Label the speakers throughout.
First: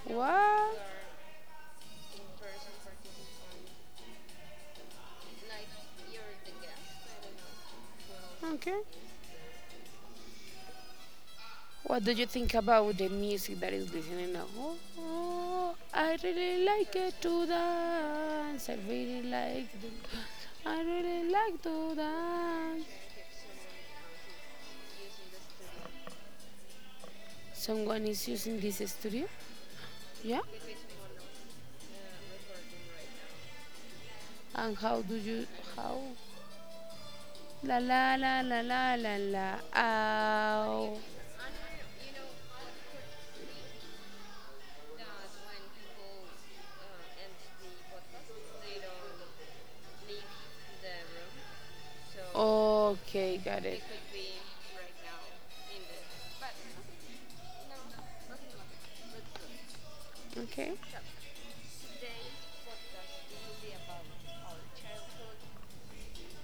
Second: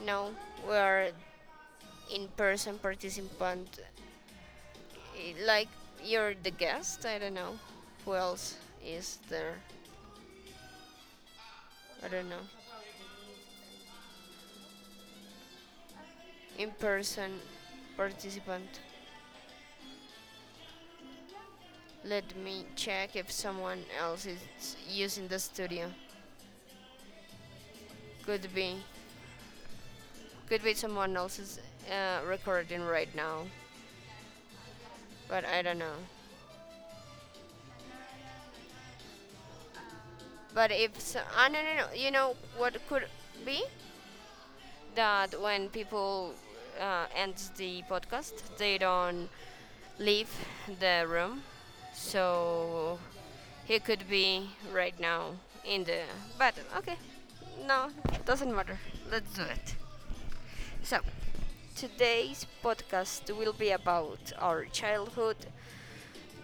Speaker 1: No, we
Speaker 2: What?
Speaker 1: are in person participant. Like you're the guest. I don't know. Who else
Speaker 2: Okay.
Speaker 1: is there?
Speaker 2: What
Speaker 1: I
Speaker 2: do you
Speaker 1: don't know.
Speaker 2: think about the music that is listening now? Oh, I really
Speaker 1: In
Speaker 2: like it
Speaker 1: person
Speaker 2: to dance.
Speaker 1: participant.
Speaker 2: I really like to
Speaker 1: Let me
Speaker 2: dance.
Speaker 1: check if someone else is using the studio.
Speaker 2: Someone is
Speaker 1: Could
Speaker 2: using this
Speaker 1: be.
Speaker 2: studio? Yeah?
Speaker 1: Could be someone else is recording right now.
Speaker 2: And how do
Speaker 1: But
Speaker 2: you
Speaker 1: I don't know.
Speaker 2: how? La la la la la la la
Speaker 1: But
Speaker 2: ow.
Speaker 1: if so, no. You know what could be? That when people end the podcast, they don't leave the room. So
Speaker 2: Okay, got
Speaker 1: he
Speaker 2: it.
Speaker 1: could be right now in the. But okay, no, it doesn't matter. Let's do it.
Speaker 2: Okay.
Speaker 1: So today's podcast will be about our childhood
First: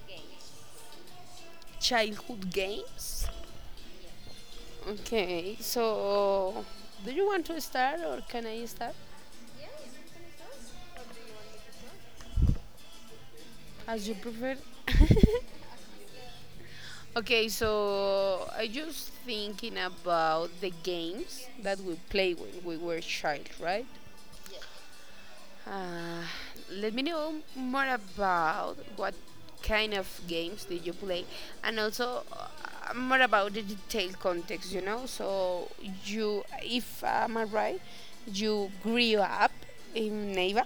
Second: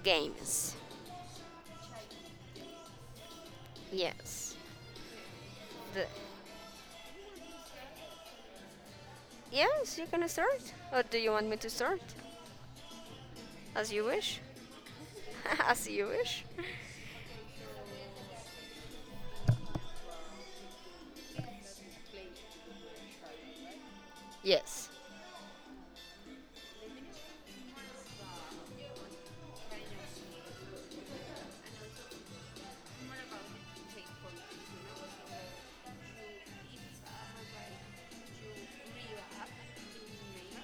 Speaker 1: games.
Speaker 2: Childhood games.
Speaker 1: Yes.
Speaker 2: Okay,
Speaker 1: The,
Speaker 2: so do you want to start or can I start?
Speaker 1: yes, you can start. Or do you want me to start? As you
Speaker 2: As you
Speaker 1: wish.
Speaker 2: prefer.
Speaker 1: As you wish.
Speaker 2: Okay, so I just thinking about the games that we play when we were child, right?
Speaker 1: Yes.
Speaker 2: Uh, Let me know more about what kind of games did you play, and also more about the detailed context. You if I'm right, you grew up in Neiva.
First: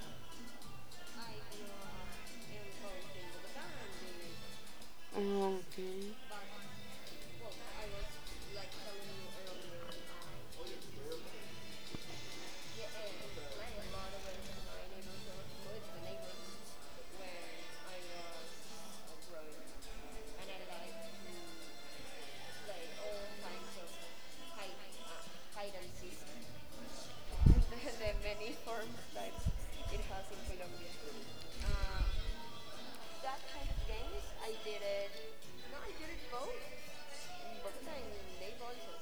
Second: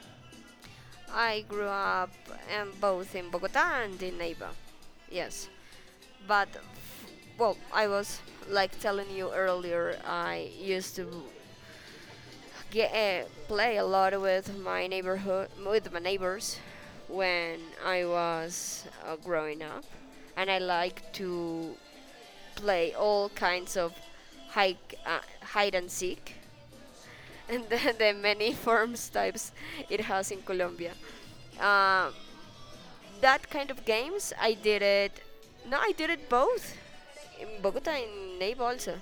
Speaker 1: I grew up both in Bogota and in Neiva. Yes.
Speaker 2: Okay,
Speaker 1: But, well, I was like telling you earlier, I used to get, play a lot with my neighborhood, with my neighbors when I was growing up. And I like to play all kinds of hide and seek and the many forms types it has in Colombia. Uh, that kind of games, I did it. No, I did it both in Bogota and Neiva also.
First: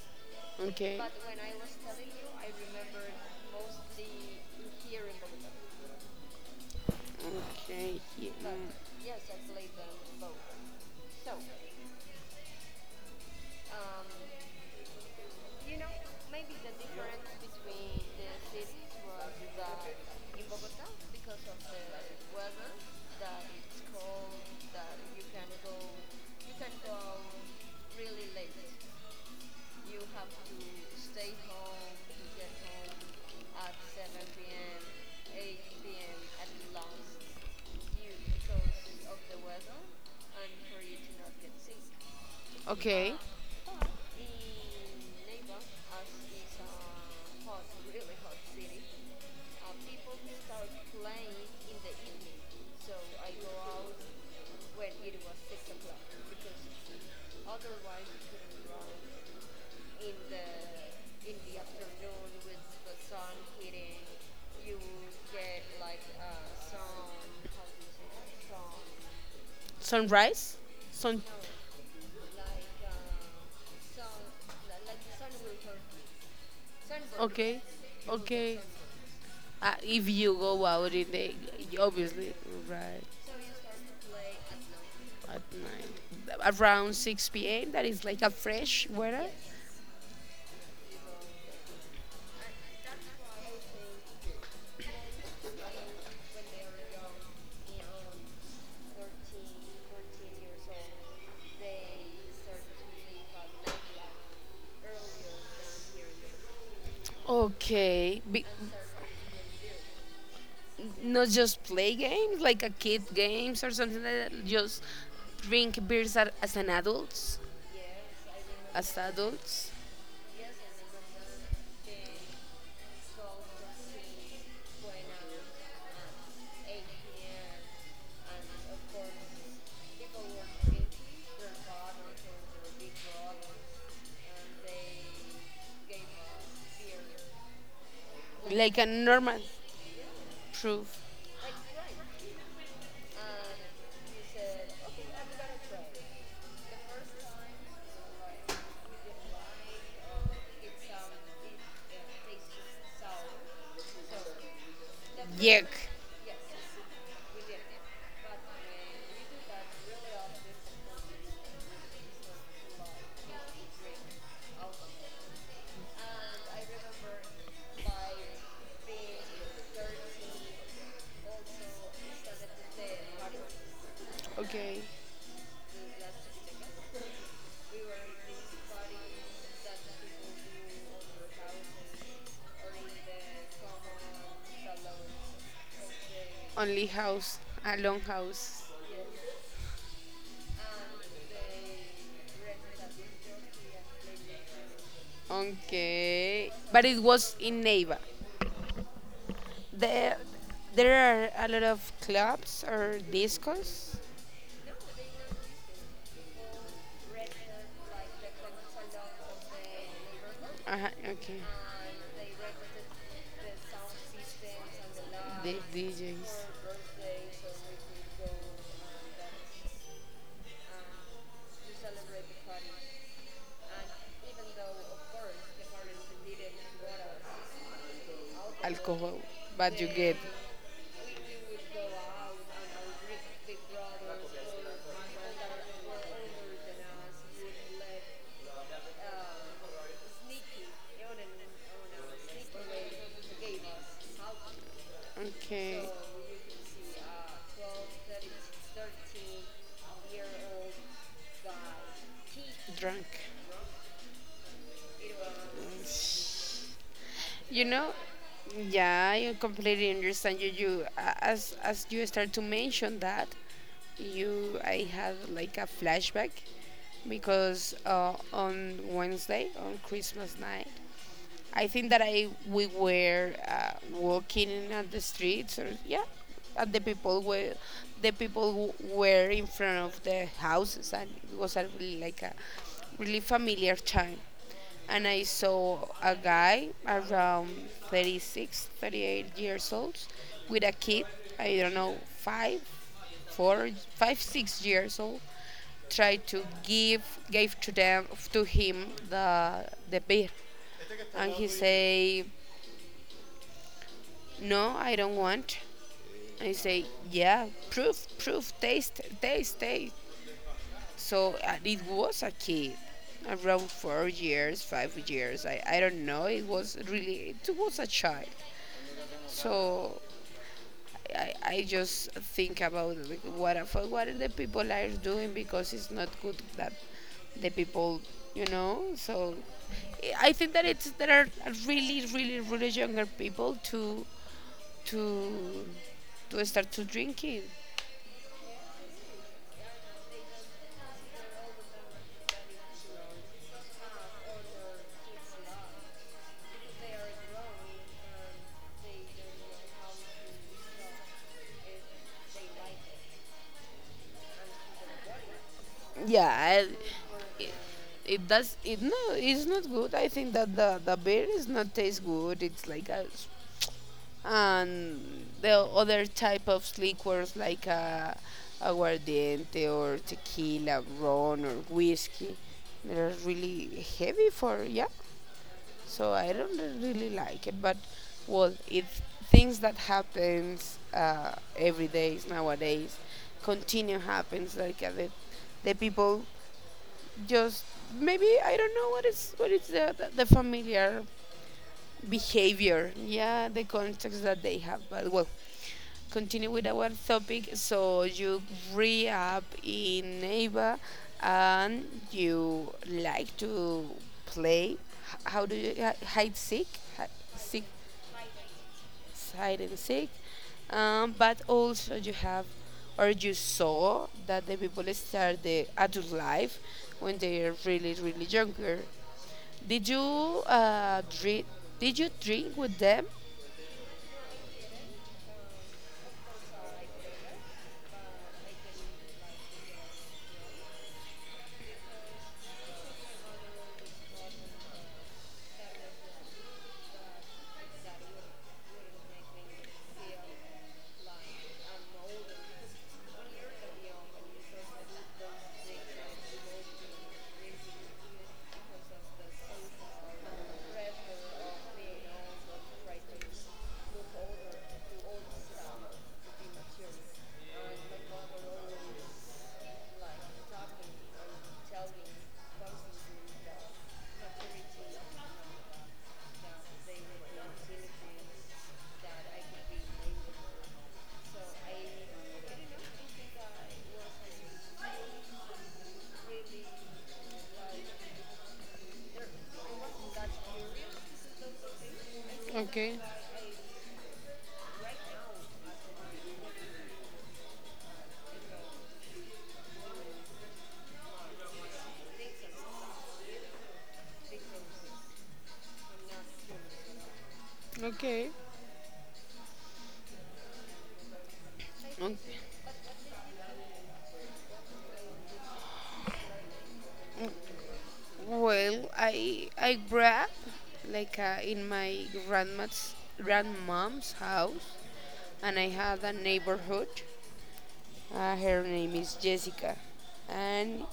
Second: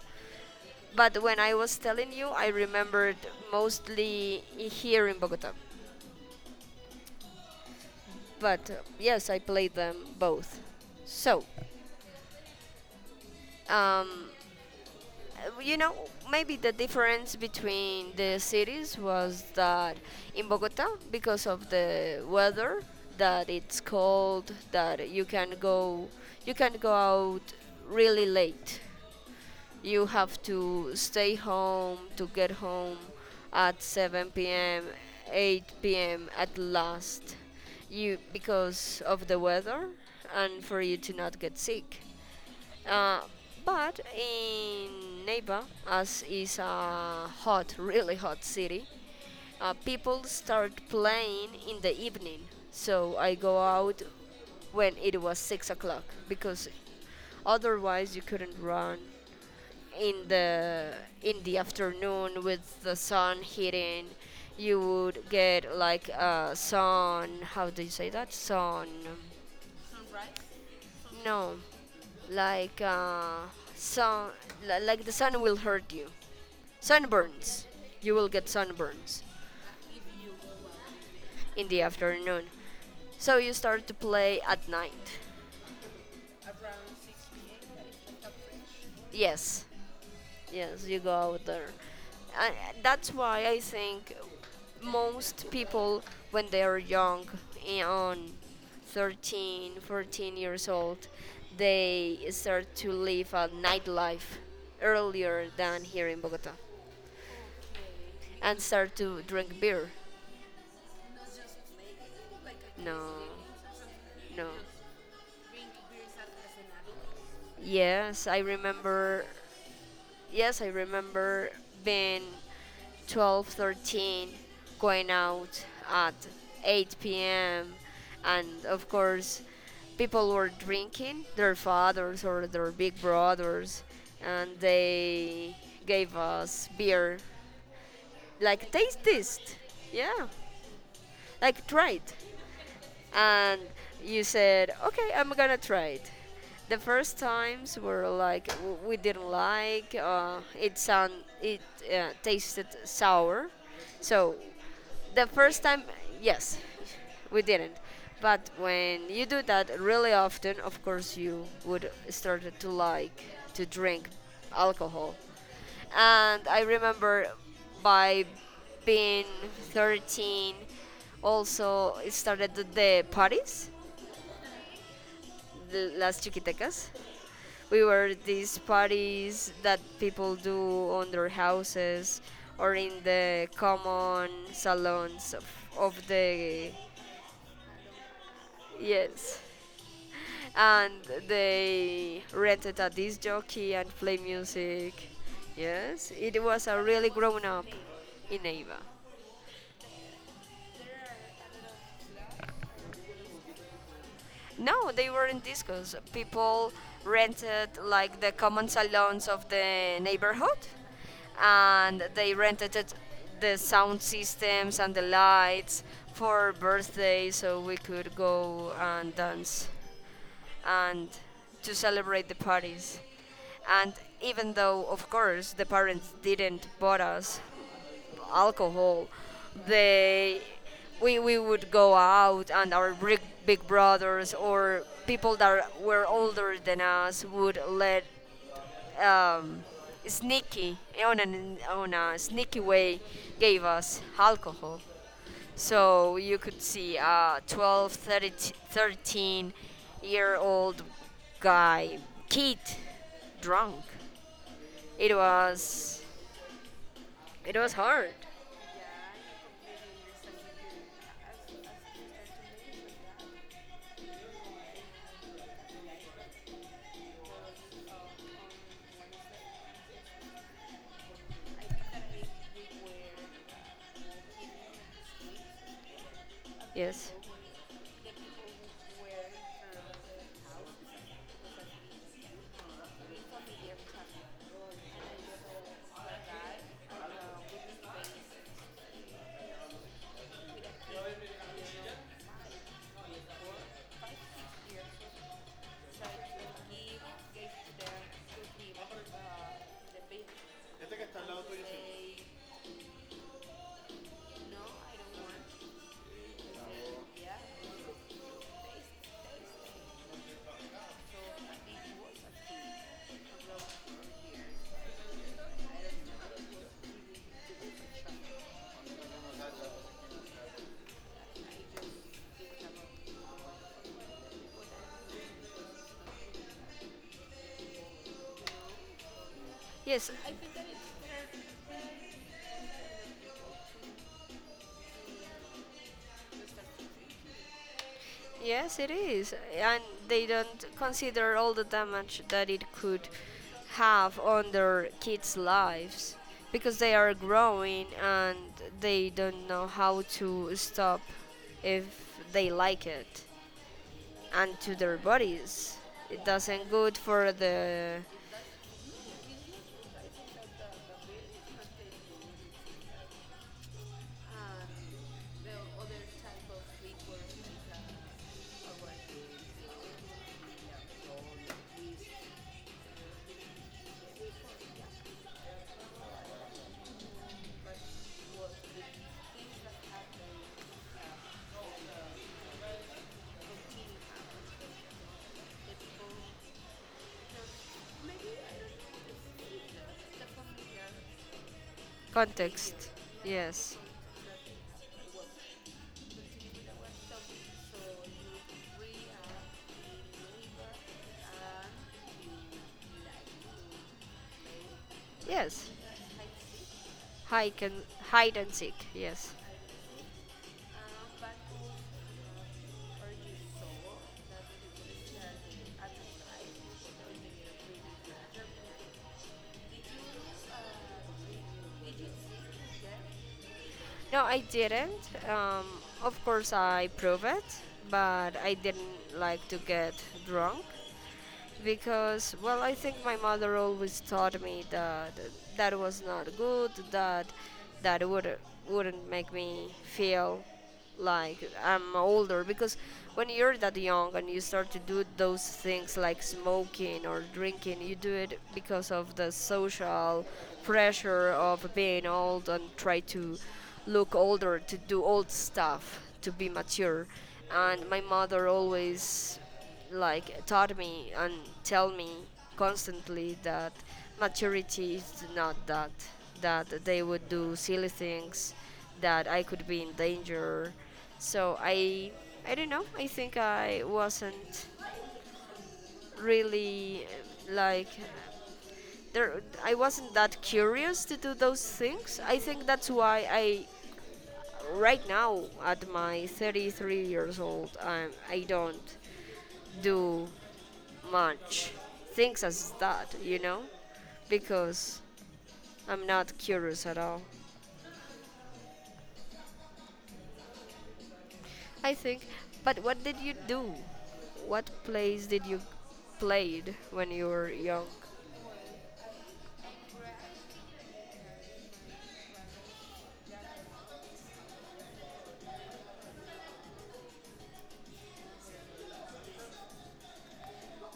Speaker 2: okay,
Speaker 1: But when I was telling you, I remembered mostly here in Bogota.
Speaker 2: okay,
Speaker 1: But yes, I played them both.
Speaker 2: yeah.
Speaker 1: So, um, Uh, you know, Maybe the difference between the cities was that in Bogota, because of the weather, that it's cold, that you can go out really late. You have to stay home to get home at 7 p.m., 8 p.m. at last, you because of the weather, and for you to not get sick.
Speaker 2: Okay.
Speaker 1: Uh, but in Neiva, as is a hot, really hot city, people start playing in the evening. So I go out when it was 6 o'clock because otherwise you couldn't run in the in the afternoon with the sun hitting. You would get like sun. How do you say that? Sun.
Speaker 2: Sunrise? Sun.
Speaker 1: No, like sun, like the sun will hurt you.
Speaker 2: Okay,
Speaker 1: Sunburns. You will get
Speaker 2: okay.
Speaker 1: sunburns
Speaker 2: If you go out in the
Speaker 1: in the
Speaker 2: obviously,
Speaker 1: afternoon.
Speaker 2: right,
Speaker 1: So you start to play at night.
Speaker 2: at night around 6 p.m. That is like a fresh weather.
Speaker 1: Yes, yes, you go out there. And that's why I think most people, when they are young, on 13, 14 years old, they start to live a nightlife earlier than here in Bogota.
Speaker 2: Okay.
Speaker 1: And start to drink beer.
Speaker 2: Not just play games like a
Speaker 1: No,
Speaker 2: kid games or something like that.
Speaker 1: no.
Speaker 2: Just drink beers as, as an adults,
Speaker 1: Yes, I
Speaker 2: as
Speaker 1: remember.
Speaker 2: adults,
Speaker 1: Yes, I remember being 12, 13, going out at 8 p.m. And of course, people were drinking, their fathers or their big brothers, and they gave us beer. Like,
Speaker 2: like a
Speaker 1: taste this.
Speaker 2: normal
Speaker 1: Yeah,
Speaker 2: proof.
Speaker 1: like, try it. And you said, "Okay, I'm gonna try it." The first times were like we didn't like. It tasted sour, so the first
Speaker 2: Yuck.
Speaker 1: time, yes, we didn't. But when you do that really often, of course, you would start to like to drink alcohol. And I remember by being 13, also it started the parties,
Speaker 2: Okay,
Speaker 1: the Las Chiquitecas. We were these parties that people do on their houses or in the common salons of the.
Speaker 2: only house, a long house.
Speaker 1: Yes. And they rented a disc jockey and play music. Yes, it
Speaker 2: Okay,
Speaker 1: was a
Speaker 2: but it
Speaker 1: really
Speaker 2: was
Speaker 1: grown
Speaker 2: in
Speaker 1: up
Speaker 2: Neiva.
Speaker 1: in Ava.
Speaker 2: There, there are a lot of clubs or discos.
Speaker 1: No, they were in discos. People rented like the common salons of the neighborhood,
Speaker 2: Uh-huh, okay.
Speaker 1: and they rented it, the sound systems and the
Speaker 2: The
Speaker 1: lights
Speaker 2: DJs.
Speaker 1: for birthdays, so we could go and dance and to celebrate the parties. And even though, of course, the parents didn't bought us alcohol.
Speaker 2: Alcohol, but then.
Speaker 1: They, we, would go out, and our big, big brothers or people that were older than us would let um, sneaky on a sneaky way gave us alcohol.
Speaker 2: Okay. So
Speaker 1: So you could see a 12,
Speaker 2: uh,
Speaker 1: 13, year old guy, kid,
Speaker 2: drunk.
Speaker 1: drunk. It was it
Speaker 2: you
Speaker 1: was
Speaker 2: know,
Speaker 1: hard.
Speaker 2: You know, yeah, I completely understand you. As you start to mention that, you I had like a flashback because on Wednesday, on Christmas night, I think that I we were walking on the streets, or yeah, and the
Speaker 1: Yes.
Speaker 2: people were the people w- were in front of the houses, and it was a really familiar time. And I saw a guy around 36, 38 years old with a kid, I don't know, five, four, five, 6 years old, try to give gave to them to him the beer, and he say, no, I don't want. I say, yeah, proof, proof, taste, taste, taste. So it was a kid, around 4 years, 5 years. I don't know. It was really, it was a child. So I just think about, like, what the people are doing because it's not good that the people you know so
Speaker 1: Yes,
Speaker 2: I think that it's there are really, really, really younger people to to start to drinking.
Speaker 1: yes, it is. And they don't consider all the damage that it could have on their kids' lives because they are growing and they don't know how to stop if they like it and to their bodies. It
Speaker 2: Yeah.
Speaker 1: doesn't
Speaker 2: I-
Speaker 1: good for
Speaker 2: it,
Speaker 1: the
Speaker 2: it does it, no, it's not good. I think that the beer is not taste good it's like a s- and the other type of liquors like aguardiente or tequila, rum or whiskey. They're really heavy for, yeah. So I don't really like it, but well, it's things that happens every day nowadays, continue happens like the people just maybe, I don't know what is the familiar
Speaker 1: context.
Speaker 2: behavior, yeah, the
Speaker 1: Yes.
Speaker 2: context that they have, but well, continue with our topic. So you grew up in neighbor, and you like to play H- how do
Speaker 1: Yes.
Speaker 2: you hi- hide seek hi-
Speaker 1: Hide
Speaker 2: seek
Speaker 1: and hide and seek. Yes.
Speaker 2: hide and seek. But also you have or you saw that the people start the adult life when they are really, really younger. Did you drink? Did you drink with them?
Speaker 1: No, I didn't. Of course, I prove it, but I didn't like to get drunk because, well, I think my mother always taught me that that was not good. That that would wouldn't make me feel like I'm older because when you're that young and you start to do those things like smoking or drinking, you do it because of the social pressure of being old and try to look older, to do old stuff, to be mature. And my mother always like taught me and tell me constantly that maturity is not that that they would do silly things that I could be in danger. So I don't know. I think I wasn't really like there I wasn't that curious to do those things. I think that's
Speaker 2: Okay,
Speaker 1: why I right now at my 33 years old I do not do much things as that, you know, because I'm not curious at all.
Speaker 2: okay.
Speaker 1: I
Speaker 2: Mm.
Speaker 1: think. But what did you do? What plays did you played when you were young?
Speaker 2: Well, I grew up like, in my grandma's grandmom's house, and I had a neighborhood. Her name is Jessica, and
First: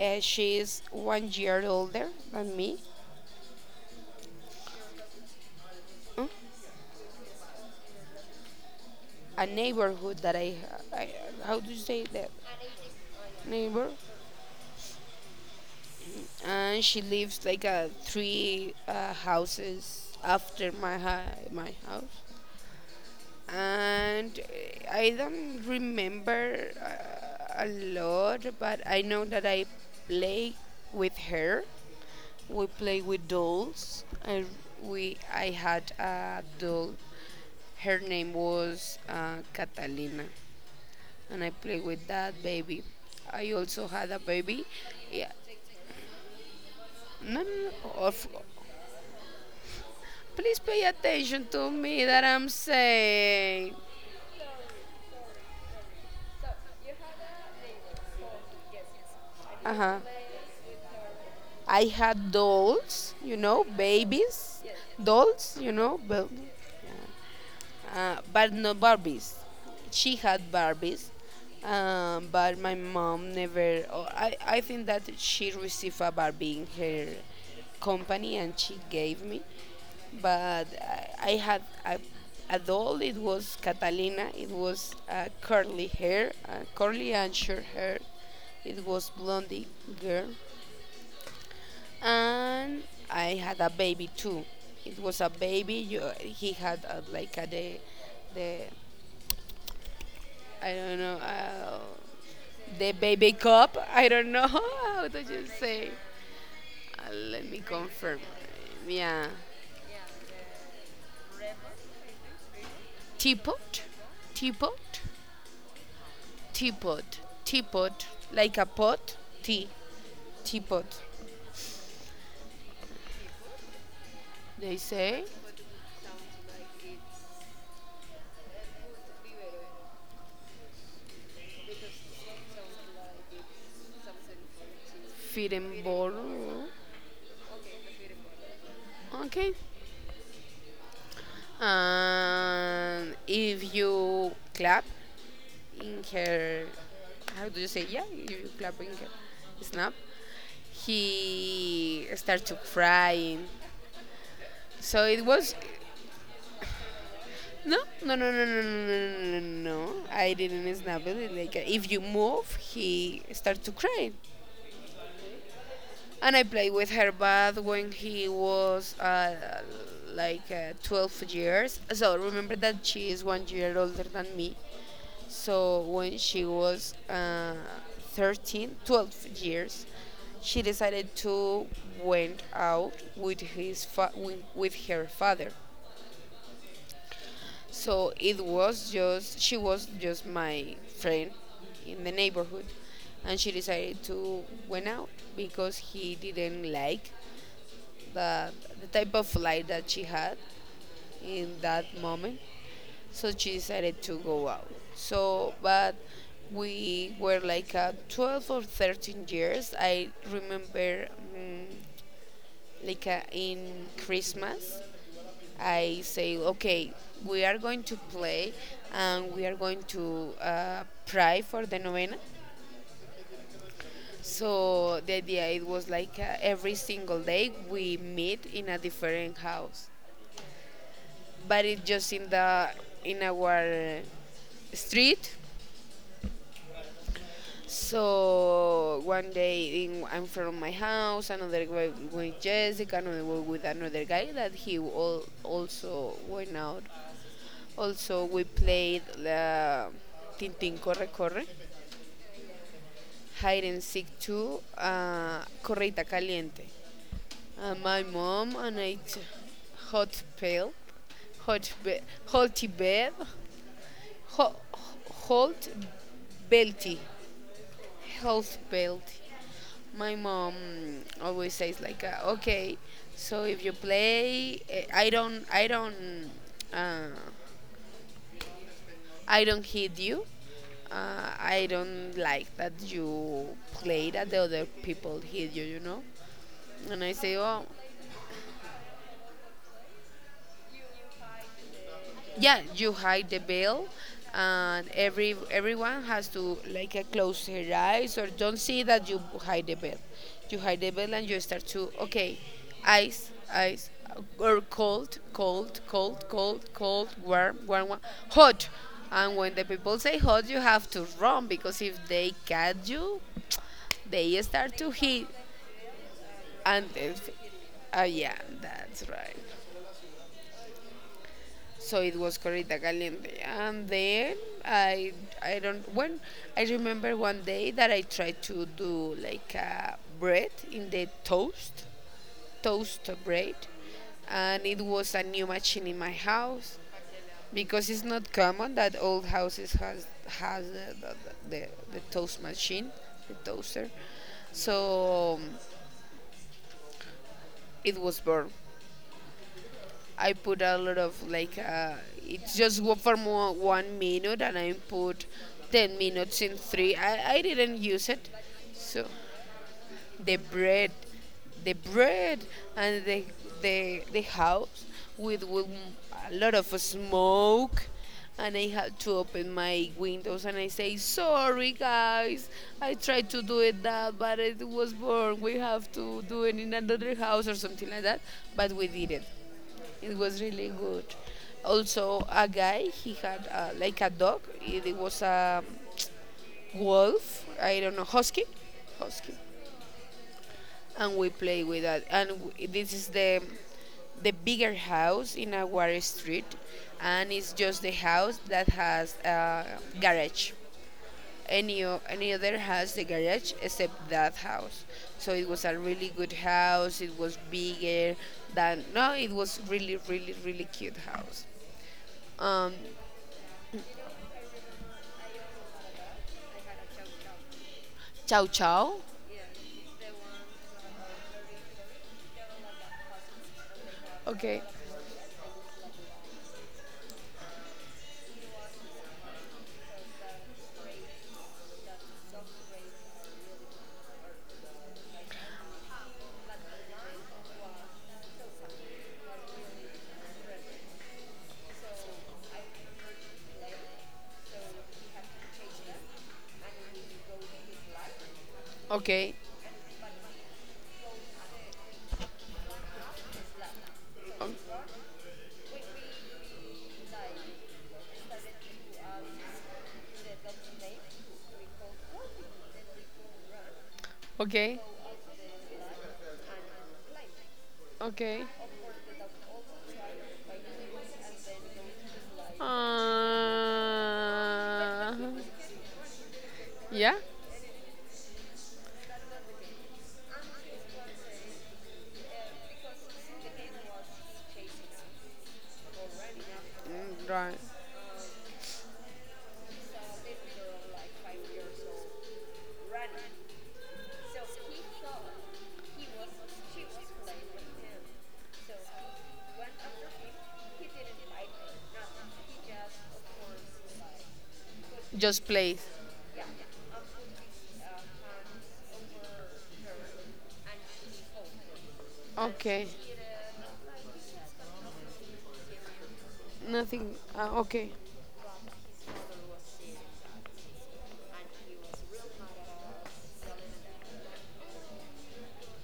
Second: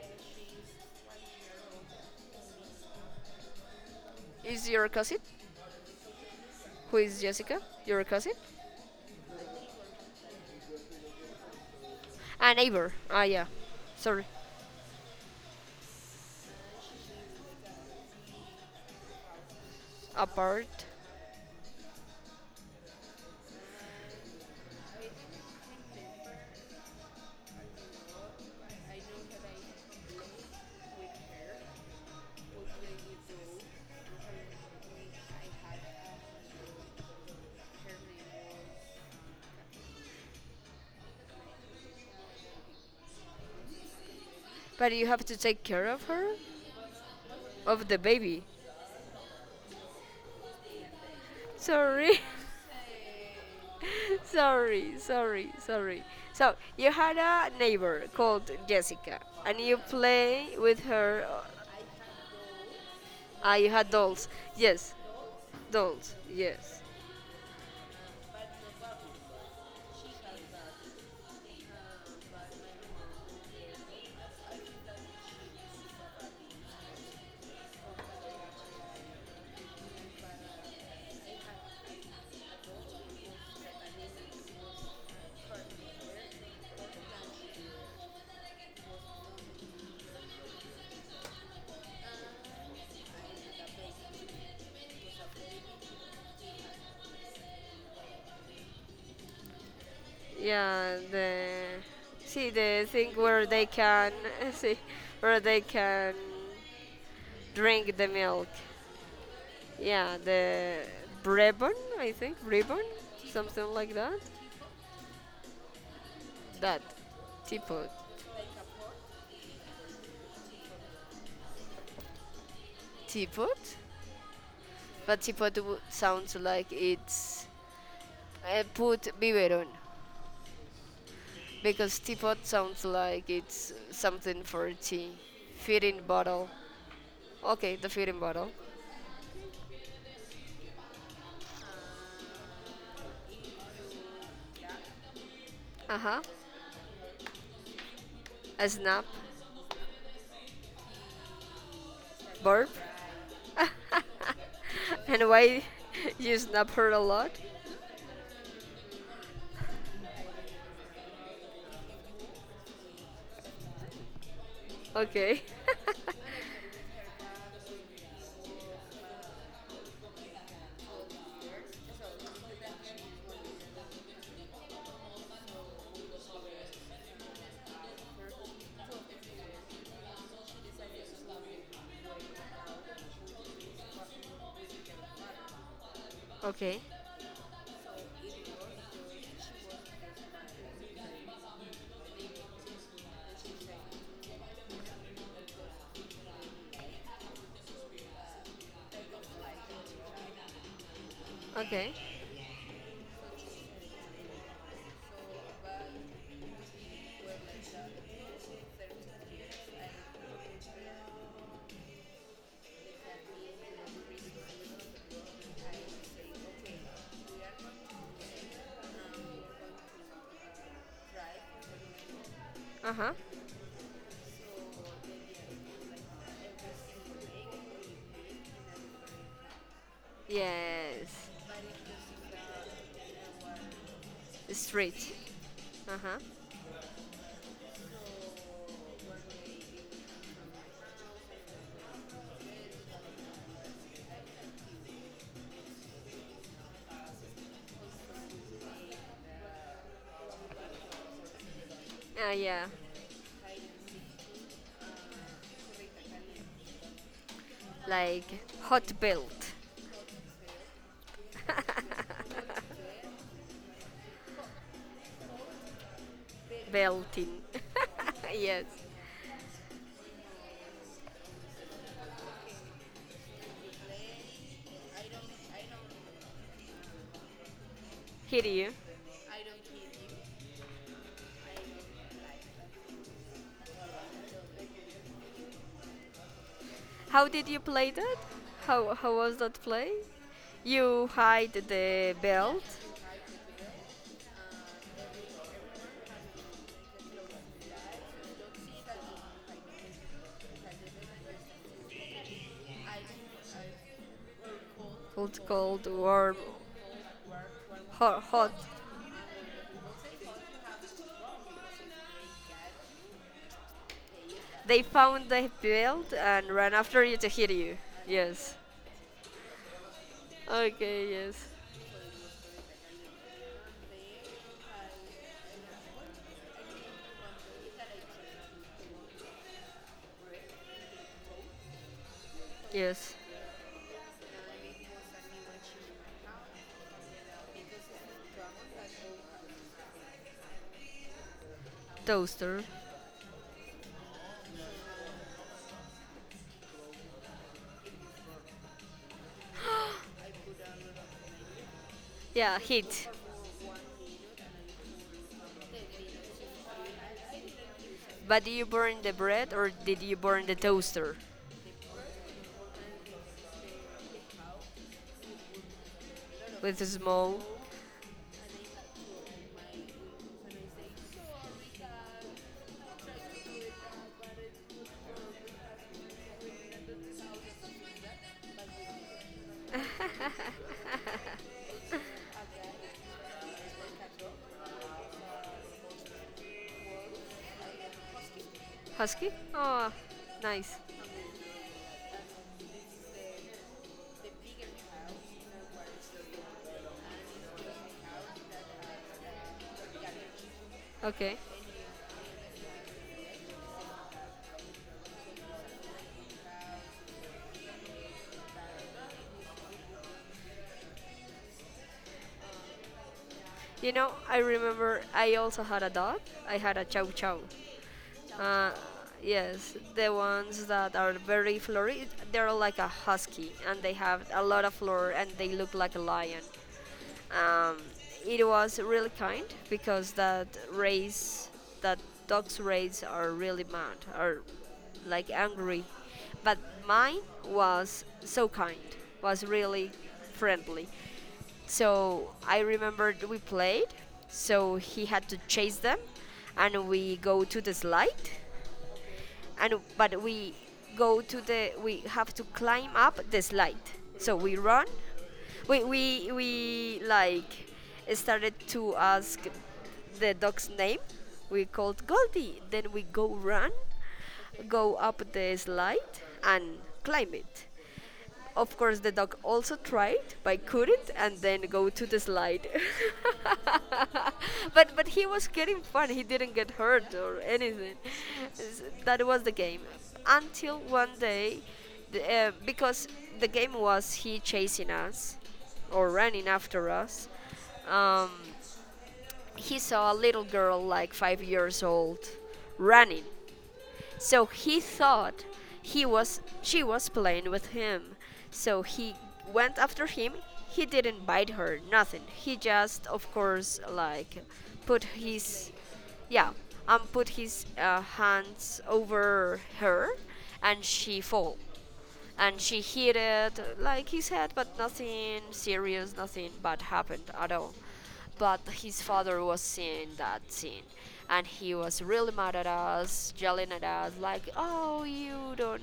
Speaker 2: she is one year older than me.
Speaker 1: Is your cousin?
Speaker 2: Mm.
Speaker 1: Who is Jessica? Your cousin?
Speaker 2: A neighborhood that I, how do you say that,
Speaker 1: A neighbor. Ah, yeah.
Speaker 2: neighbor?
Speaker 1: Sorry.
Speaker 2: And she lives like three houses after
Speaker 1: Apart.
Speaker 2: my house. And I don't remember a lot, but I know that I play with her. We play with dolls. I had a doll. Her name was Catalina, and I played with that baby. I also had a baby.
Speaker 1: But you have
Speaker 2: Yeah,
Speaker 1: to take care of her?
Speaker 2: no, no,
Speaker 1: Of
Speaker 2: no.
Speaker 1: the
Speaker 2: Of,
Speaker 1: baby.
Speaker 2: Please pay attention to me
Speaker 1: Sorry.
Speaker 2: that I'm saying.
Speaker 1: sorry, sorry, sorry. So you had a neighbor called Jessica, and
Speaker 2: Uh
Speaker 1: you
Speaker 2: huh.
Speaker 1: play with her. Uh,
Speaker 2: I had dolls,
Speaker 1: ah, you had dolls.
Speaker 2: babies,
Speaker 1: Yes,
Speaker 2: dolls,
Speaker 1: dolls. Yes.
Speaker 2: but no Barbies. She had Barbies, but my mom never. Or I think that she received a Barbie in her company and she gave me, but I had a doll. It was Catalina. It was curly hair, curly and short hair. It was blondie girl, and I had a baby too. It was a baby. He had a, like a the I don't
Speaker 1: Yeah.
Speaker 2: know
Speaker 1: The see the
Speaker 2: the
Speaker 1: thing
Speaker 2: baby
Speaker 1: where they
Speaker 2: cup. I
Speaker 1: can
Speaker 2: don't know,
Speaker 1: see
Speaker 2: how do
Speaker 1: where
Speaker 2: you
Speaker 1: they
Speaker 2: say.
Speaker 1: can
Speaker 2: Let me
Speaker 1: drink the
Speaker 2: confirm.
Speaker 1: milk.
Speaker 2: Yeah,
Speaker 1: Yeah, the ribbon. I think ribbon, something
Speaker 2: teapot,
Speaker 1: like that.
Speaker 2: teapot,
Speaker 1: That
Speaker 2: teapot,
Speaker 1: teapot.
Speaker 2: teapot, like a pot, tea, teapot.
Speaker 1: Teapot.
Speaker 2: They
Speaker 1: But
Speaker 2: say
Speaker 1: sounds like it's I put biberon because teapot sounds like it's something for tea.
Speaker 2: feed and
Speaker 1: Feeding bottle.
Speaker 2: borrow.
Speaker 1: Okay, the feeding bottle.
Speaker 2: Okay. And if you clap
Speaker 1: Uh
Speaker 2: in
Speaker 1: huh.
Speaker 2: her, how do you say, yeah, you
Speaker 1: A
Speaker 2: clap in
Speaker 1: snap.
Speaker 2: her, snap, he started to
Speaker 1: Burp.
Speaker 2: crying, so it
Speaker 1: And
Speaker 2: was
Speaker 1: why you snap her a lot?
Speaker 2: no, no, no, no, no, no, no, no, no, no, no. I didn't snap it, like if you move, he started to cry.
Speaker 1: Okay.
Speaker 2: And I played with her band when he was like, 12 years. So remember that she is one year older than me. So when she was 13, 12 years, she decided to went out with his fa- with her father.
Speaker 1: Okay.
Speaker 2: So it was just she was just my friend in the neighborhood, and she decided to went out because he didn't like the, the type of life that she had in that
Speaker 1: Okay.
Speaker 2: moment. So she decided to go out. So, but we were like 12 or 13 years. I remember, mm like, in Christmas, I say, okay, we are going to play, and we are going to pray for the novena.
Speaker 1: Uh huh.
Speaker 2: So the idea it was like every single day we meet in a different house,
Speaker 1: Yes.
Speaker 2: but it's just in our
Speaker 1: Street.
Speaker 2: street.
Speaker 1: Uh huh.
Speaker 2: So one day I'm from my house, another way with Jessica, another way with another guy that he also went out. Also we played the Tintin Corre Corre,
Speaker 1: Ah yeah.
Speaker 2: Hide and Seek 2, Correita Caliente. My
Speaker 1: Like
Speaker 2: mom and
Speaker 1: hot belt.
Speaker 2: hot pail, hot, be- hot bed, Ho- Holt Belty.
Speaker 1: Belting.
Speaker 2: Holt
Speaker 1: yes.
Speaker 2: Belty. My mom always says, like, okay, so if you play, uh,
Speaker 1: Hit you.
Speaker 2: I don't hit you. I don't like that you play that the other people hit you, you know. And I
Speaker 1: How
Speaker 2: say,
Speaker 1: did you
Speaker 2: oh,
Speaker 1: play that? How was that play? You hide the
Speaker 2: yeah,
Speaker 1: belt.
Speaker 2: you hide the veil, and everyone has to, like, close her eyes or don't see that you hide the veil. You hide the veil, and you start to, okay, eyes, eyes, or cold,
Speaker 1: Cold,
Speaker 2: cold,
Speaker 1: cold,
Speaker 2: cold,
Speaker 1: warm,
Speaker 2: cold, cold, warm, warm, warm,
Speaker 1: hot. Hot.
Speaker 2: hot. And when the people say hot, you have to run, because if they catch you, they start
Speaker 1: They
Speaker 2: to hit.
Speaker 1: found the belt and ran
Speaker 2: And
Speaker 1: after you
Speaker 2: if,
Speaker 1: to hit you.
Speaker 2: yeah,
Speaker 1: Yes.
Speaker 2: that's right.
Speaker 1: Okay. Yes.
Speaker 2: So it was Corrida Caliente. And then I I don't when I remember one day that I tried to do like a bread in the toast, toast
Speaker 1: Yes.
Speaker 2: bread, and it was a new machine in my house, because it's not common that old houses has the, the toast
Speaker 1: Toaster.
Speaker 2: machine, the toaster. So it was born. I put a lot of, like, it's
Speaker 1: Yeah.
Speaker 2: just go
Speaker 1: Hit.
Speaker 2: for more 1 minute, and I put 10 minutes in three. I didn't use it,
Speaker 1: But did you burn
Speaker 2: so
Speaker 1: the bread or did you
Speaker 2: the
Speaker 1: burn the
Speaker 2: bread,
Speaker 1: toaster
Speaker 2: the bread and the house with a lot of
Speaker 1: with a small
Speaker 2: smoke. And I had to open my windows, and I say, sorry guys, I tried to do it that, but it was born. We have to do it in another house or something like that. But we did it. It was really good. Also, a guy, he had, like a dog. It was a wolf. I don't know, husky.
Speaker 1: Husky.
Speaker 2: Husky.
Speaker 1: Ah, nice.
Speaker 2: And we play with that. And this is the bigger house in our street, and it's just the house that has a garage.
Speaker 1: Okay.
Speaker 2: Any other has the garage except that house. So it was a really good house. It was bigger than, no, it was really, really, really cute house. Um,
Speaker 1: You know, I remember I also had a dog. I had a chow chow.
Speaker 2: Chow
Speaker 1: Uh,
Speaker 2: Chow.
Speaker 1: yes, the ones that are very florid, they're like a husky and they have a
Speaker 2: Okay,
Speaker 1: lot of fur and they look like a lion. Um, it was really kind because that race, that dog's race are really mad, are like angry. But mine was so kind, was really friendly. So I remembered we played. So he had to chase them, and we go to the slide
Speaker 2: okay.
Speaker 1: and but we go to the we have to climb up the slide so
Speaker 2: O-
Speaker 1: we run we like started to ask the dog's name. We called goldie. Then we go run,
Speaker 2: Okay.
Speaker 1: go up the slide and climb it.
Speaker 2: Okay.
Speaker 1: Of course, the dog also tried, but couldn't, and then go to the
Speaker 2: Uh,
Speaker 1: slide. But he was getting fun. He didn't get hurt
Speaker 2: yeah.
Speaker 1: or anything. That was the game. Until one day, the, uh, because the game was he chasing us or running after
Speaker 2: Mm,
Speaker 1: us.
Speaker 2: right.
Speaker 1: Um, he saw a little girl like 5 years old running so he thought he was she was playing with him. So he went after him. He didn't bite her, nothing. He just, of course, like put
Speaker 2: Just
Speaker 1: his
Speaker 2: place.
Speaker 1: yeah, and put his hands over her, and she fall and she
Speaker 2: Okay.
Speaker 1: hit it like his head, but nothing serious, nothing bad
Speaker 2: Nothing.
Speaker 1: happened at all.
Speaker 2: Okay.
Speaker 1: But his father was seeing that scene and he was really mad at us, yelling at us like oh you don't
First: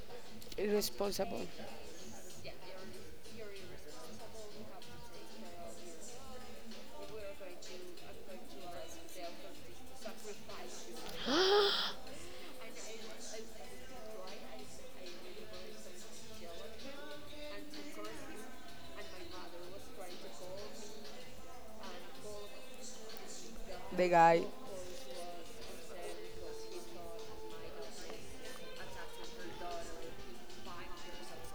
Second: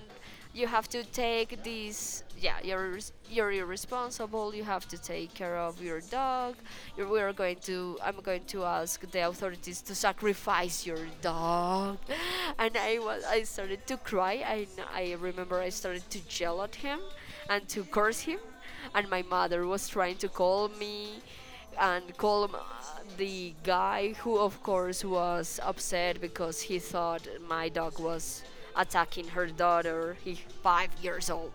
Speaker 1: you have to
Speaker 2: Irresponsible.
Speaker 1: take this, yeah, you're irresponsible, you have to take care of your dog. We're going to I'm going to ask the authorities to sacrifice your dog. And I was I started to cry. I remember I started to yell at him and to curse him. And my mother was trying to call me and call the
Speaker 2: The
Speaker 1: guy who
Speaker 2: guy.
Speaker 1: of course was upset because he thought my dog was attacking her daughter, his 5 years old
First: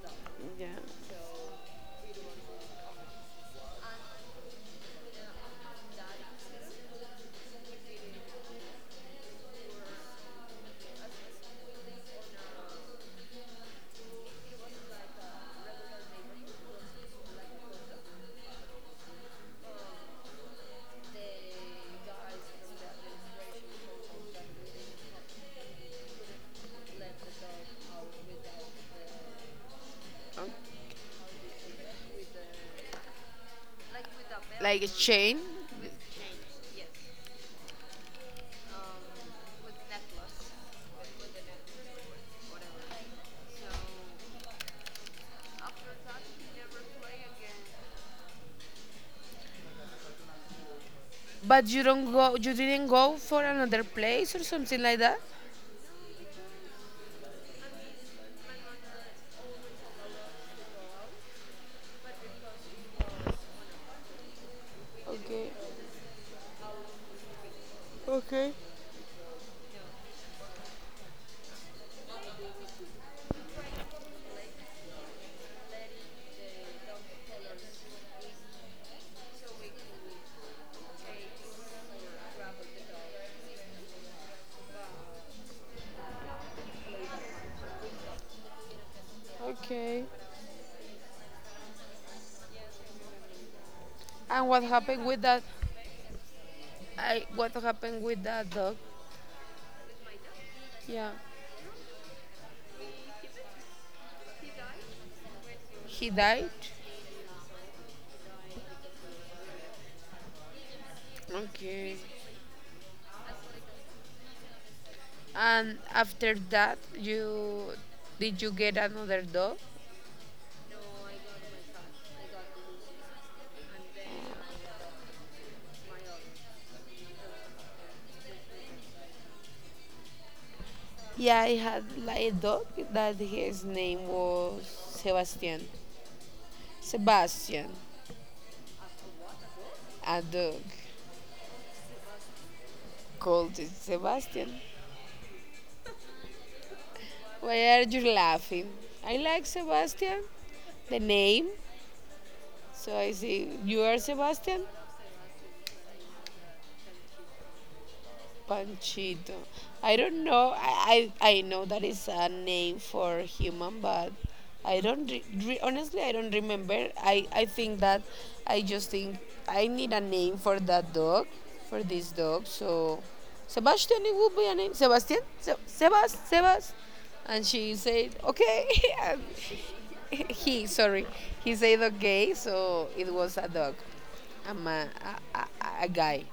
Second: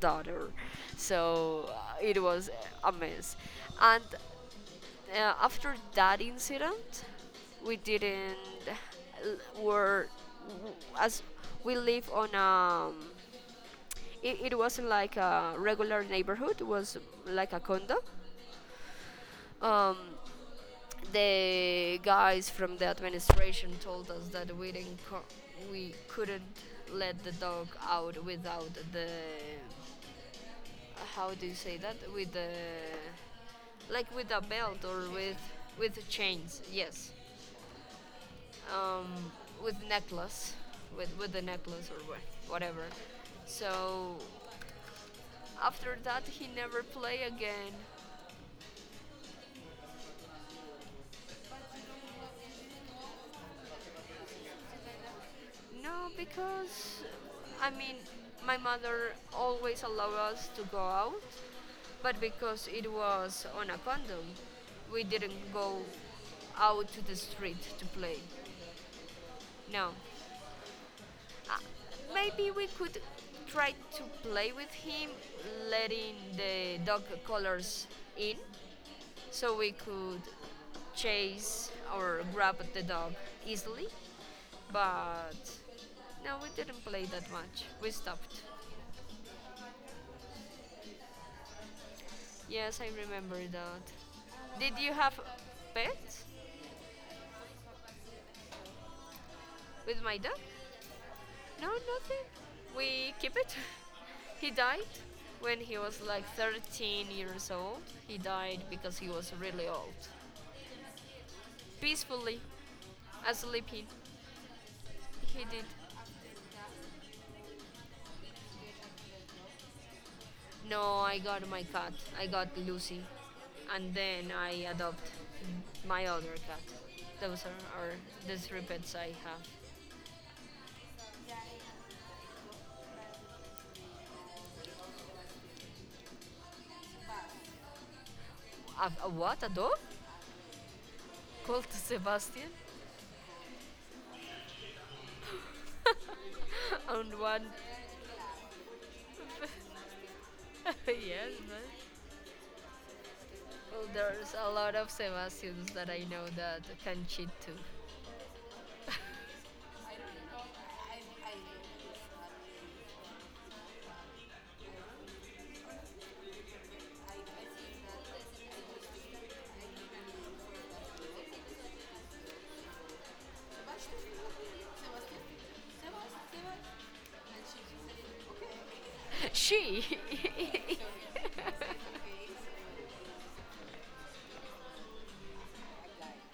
Speaker 1: daughter.
Speaker 2: Yeah.
Speaker 1: So it was a mess. And after that incident, we didn't l- were w- as we live on it, it wasn't like a regular neighborhood, it was like a condo. um the guys from the administration told us that we didn't co- we couldn't let the dog out without the
Speaker 2: Oh,
Speaker 1: how do you say that, with the like with a belt
Speaker 2: like a
Speaker 1: or
Speaker 2: chain,
Speaker 1: with chains yes um, with necklace, with the necklace or whatever. So after that, he never play again.
Speaker 2: but you didn't go for another place or something like that?
Speaker 1: No, because I mean, my mother always allowed us to go out, but because it was on a condom, we didn't
Speaker 2: Okay,
Speaker 1: go out to the street to play.
Speaker 2: okay,
Speaker 1: No, maybe we could try to play with him, letting the dog collars in so we could chase or grab at the dog easily. But no, we didn't play that much. We stopped.
Speaker 2: okay.
Speaker 1: Yes, I remember that.
Speaker 2: and what
Speaker 1: Did you
Speaker 2: happened
Speaker 1: have
Speaker 2: with that
Speaker 1: pets
Speaker 2: i what happened with that dog?
Speaker 1: with my dog?
Speaker 2: Yeah,
Speaker 1: No, nothing. We keep it. he died when he was
Speaker 2: he
Speaker 1: like
Speaker 2: died.
Speaker 1: 13 years old. He died because he was really old.
Speaker 2: Okay.
Speaker 1: Peacefully, asleep. He did.
Speaker 2: And after that, you did you get another dog?
Speaker 1: No, I got my cat. I got Lucy, and then I adopt my other cat. Those are the three pets I have.
Speaker 2: Yeah, I had like a dog that his name was Sebastian. Sebastian,
Speaker 1: A what? A dog
Speaker 2: a dog
Speaker 1: called Sebastian?
Speaker 2: called Sebastian.
Speaker 1: and one.
Speaker 2: Why are you laughing? I like Sebastian, the
Speaker 1: yes,
Speaker 2: name.
Speaker 1: man.
Speaker 2: So I say, you
Speaker 1: Well,
Speaker 2: are
Speaker 1: there's a
Speaker 2: Sebastian?
Speaker 1: lot of Sebastians that I know that can cheat too.
Speaker 2: Panchito. I don't know. I know that is a name for human, but I don't honestly, I don't remember. I think that I just think I need a name for that dog, for this dog. So Sebastian, it would be a name. Sebastian, Sebas, Sebas, and she said okay. And
Speaker 1: she.
Speaker 2: he, sorry, he said okay. So it was a dog, a ma, a guy.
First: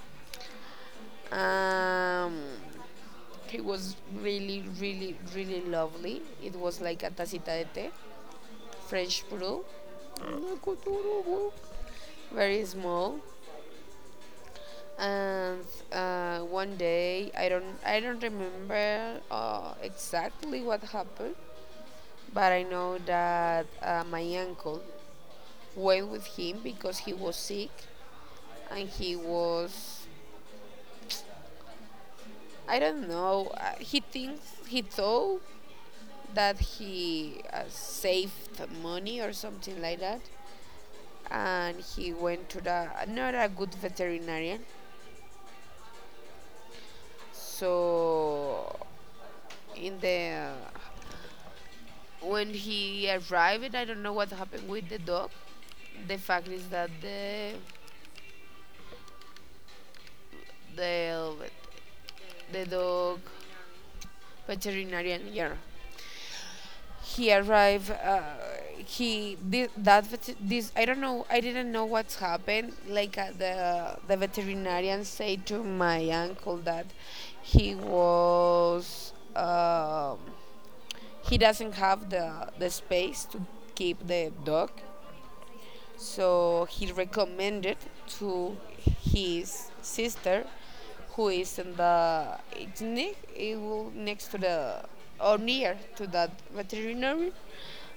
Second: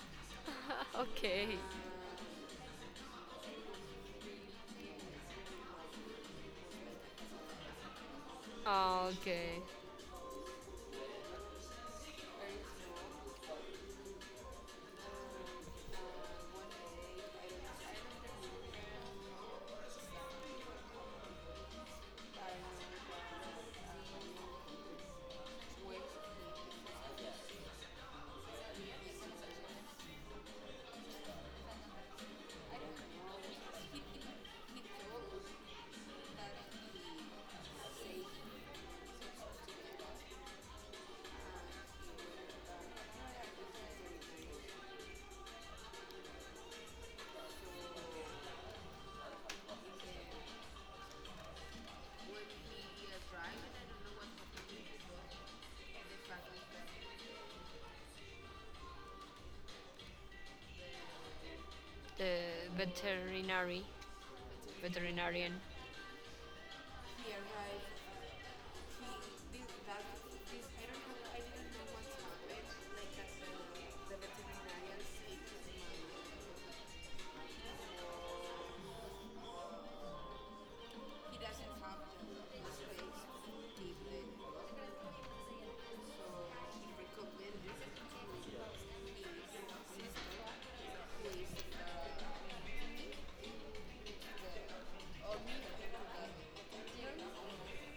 Speaker 1: okay.
Speaker 2: Um, it was really, really, really lovely. It was like a tacita de té, French
Speaker 1: Okay.
Speaker 2: brew. Very small. And one day, I don't remember exactly what happened, but I know that my uncle went with him because he was sick, and he was, I don't know, he thought that he saved money or something like that, and he went to the not a good veterinarian. So in the when he arrived, I don't know what happened with the dog. The fact is that the the
Speaker 1: The
Speaker 2: dog
Speaker 1: veterinary,
Speaker 2: veterinarian, yeah.
Speaker 1: veterinarian.
Speaker 2: He arrived, he did that, this, I don't know, I didn't know what's happened, like the veterinarian said to my uncle that he was, he doesn't have the space to keep the dog, so he recommended to his sister, who is in the it will next to the or near to that veterinary.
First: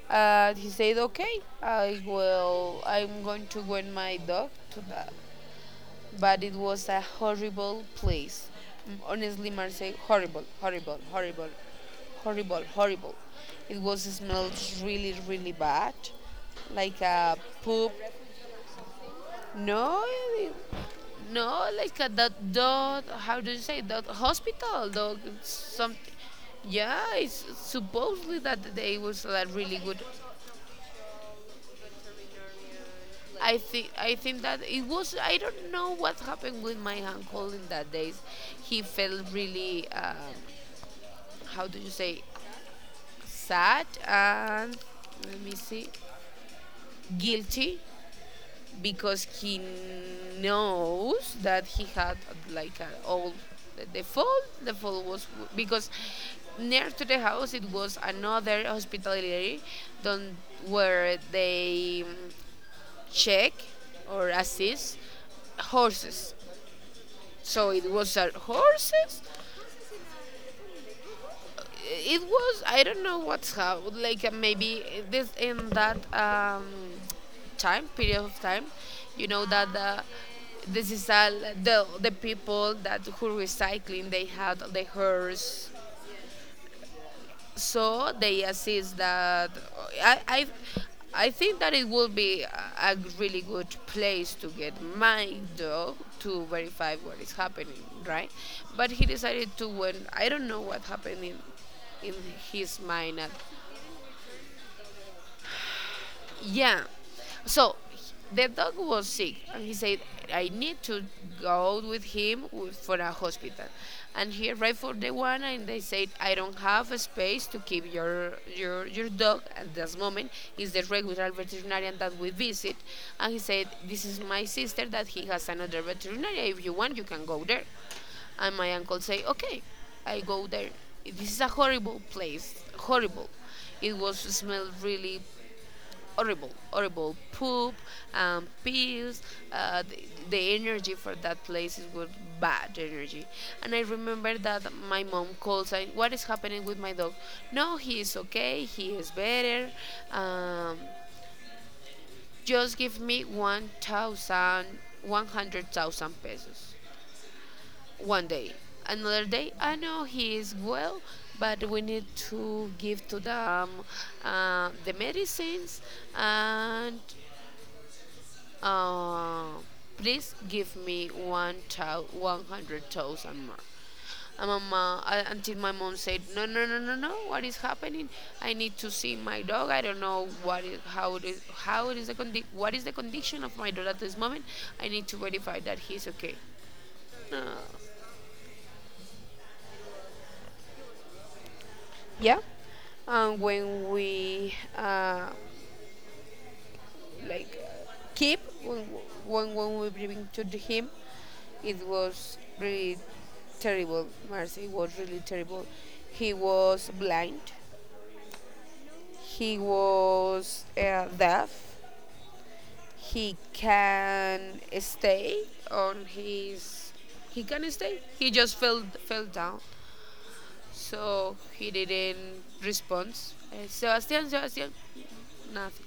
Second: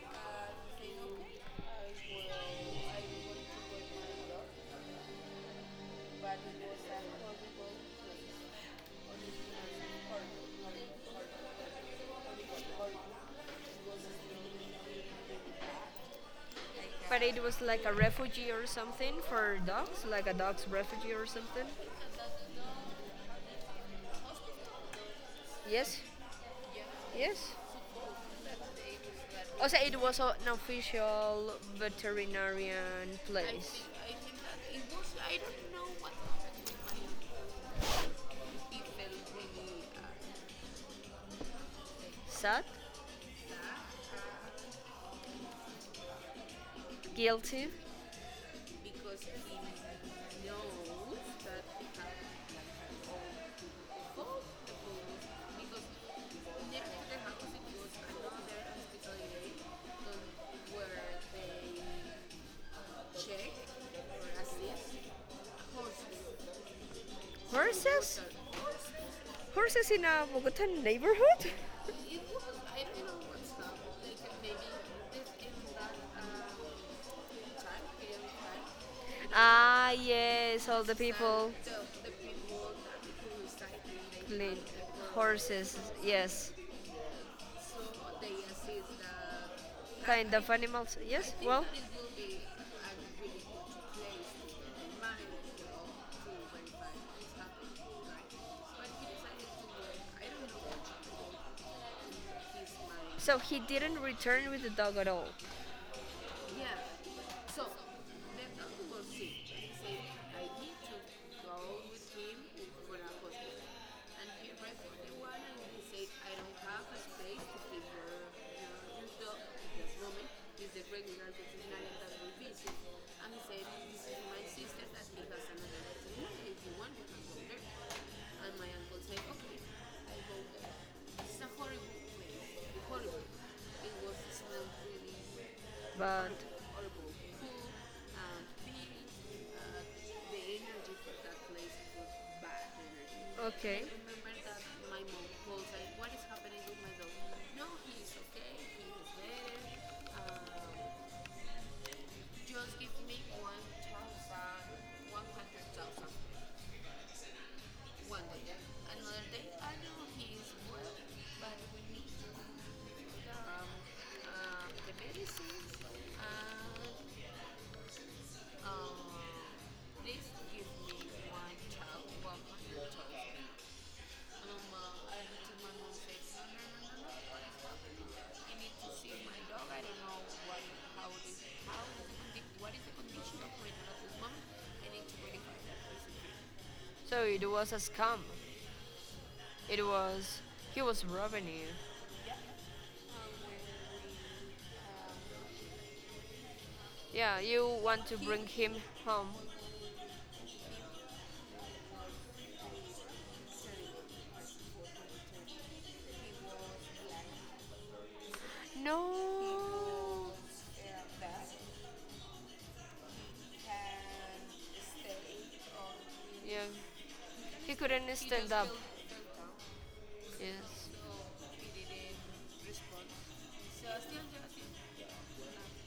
Speaker 2: And he said, "Okay, I will. I'm going to win my dog to that." But it was a horrible place. Mm, honestly, Marseille, horrible, horrible, horrible, horrible, horrible. It was smelled really, really bad, like
Speaker 1: But
Speaker 2: a
Speaker 1: it was like a
Speaker 2: poop.
Speaker 1: refugee or something for
Speaker 2: No,
Speaker 1: dogs, like a
Speaker 2: it-
Speaker 1: dog's refugee or
Speaker 2: no,
Speaker 1: something.
Speaker 2: like a dot dot. How do you say that? Hospital? Dot
Speaker 1: Yes,
Speaker 2: something. Yeah, it's
Speaker 1: yes.
Speaker 2: supposedly that they was like
Speaker 1: Also,
Speaker 2: really good.
Speaker 1: it was an official veterinarian place.
Speaker 2: I think that it was. I don't know what happened with my uncle in that days. He felt really. How do you say,
Speaker 1: Sad,
Speaker 2: sad and let me see,
Speaker 1: guilty.
Speaker 2: guilty, because he knows that he had like an old, the fall was because near to the house it was another hospitality don where they, check or assist horses. So it was
Speaker 1: Horses?
Speaker 2: horses.
Speaker 1: Horses in a Bogotan neighborhood?
Speaker 2: It was, I don't know what's how, like maybe this in that, time, period of time, you know that
Speaker 1: Ah,
Speaker 2: the,
Speaker 1: yes, all
Speaker 2: this
Speaker 1: the
Speaker 2: is all
Speaker 1: people.
Speaker 2: the people that who recycling, they
Speaker 1: Clean.
Speaker 2: had the hearse,
Speaker 1: Horses, yes.
Speaker 2: so they assist that. I,
Speaker 1: Kind
Speaker 2: I
Speaker 1: of animals.
Speaker 2: I
Speaker 1: Yes,
Speaker 2: think
Speaker 1: well,
Speaker 2: that it will be a really good place to get my dog to verify what is happening, right? But he decided to, when I don't know what happened in in his mind at.
Speaker 1: so he didn't return with the dog at all.
Speaker 2: Yeah. So the dog was sick, and he said, I need to go with him for a hospital. And he arrived for the one, and they said, I don't have a space to keep your dog at this moment. Is the regular veterinarian that we visit. And he said, This is my sister that he has another veterinarian. If you want, you can go there. And my uncle say, okay, I go there. This is a horrible place, horrible. It was smelled really
Speaker 1: But
Speaker 2: horrible, horrible poop, and pills. Uh, the, the energy for that place is good, bad energy. And I
Speaker 1: okay,
Speaker 2: remember that my mom calls saying, "What is happening with my dog?" No, he is okay. He is better. Um,
Speaker 1: um,
Speaker 2: just give me 1,000, 100,000 pesos one day. Another day, I know he is well, but we need to give to them the medicines, and Uh, please give me 100,000 more. And my until my mom said, no, no, no, no, no, what is happening? I need to see my dog. I don't know what is, how it is, how it is the what is the condition of my dog at this moment. I need to verify that he's okay.
Speaker 1: so
Speaker 2: No.
Speaker 1: it was a scam. It was he was robbing you.
Speaker 2: Yeah. And when we,
Speaker 1: Yeah,
Speaker 2: like
Speaker 1: you want to
Speaker 2: keep
Speaker 1: bring him
Speaker 2: when,
Speaker 1: home.
Speaker 2: when we bring to the him, it was really terrible. Marcy was really terrible. He was blind, he
Speaker 1: No.
Speaker 2: was deaf, he can stay on
Speaker 1: Yeah.
Speaker 2: his, he can
Speaker 1: He
Speaker 2: stay,
Speaker 1: couldn't He
Speaker 2: he
Speaker 1: stand just
Speaker 2: just
Speaker 1: up. Fell, fell
Speaker 2: fell down,
Speaker 1: down, yes.
Speaker 2: so
Speaker 1: So we
Speaker 2: he didn't
Speaker 1: didn't respond.
Speaker 2: respond.
Speaker 1: So
Speaker 2: Sebastian,
Speaker 1: still
Speaker 2: Sebastian,
Speaker 1: just
Speaker 2: nothing.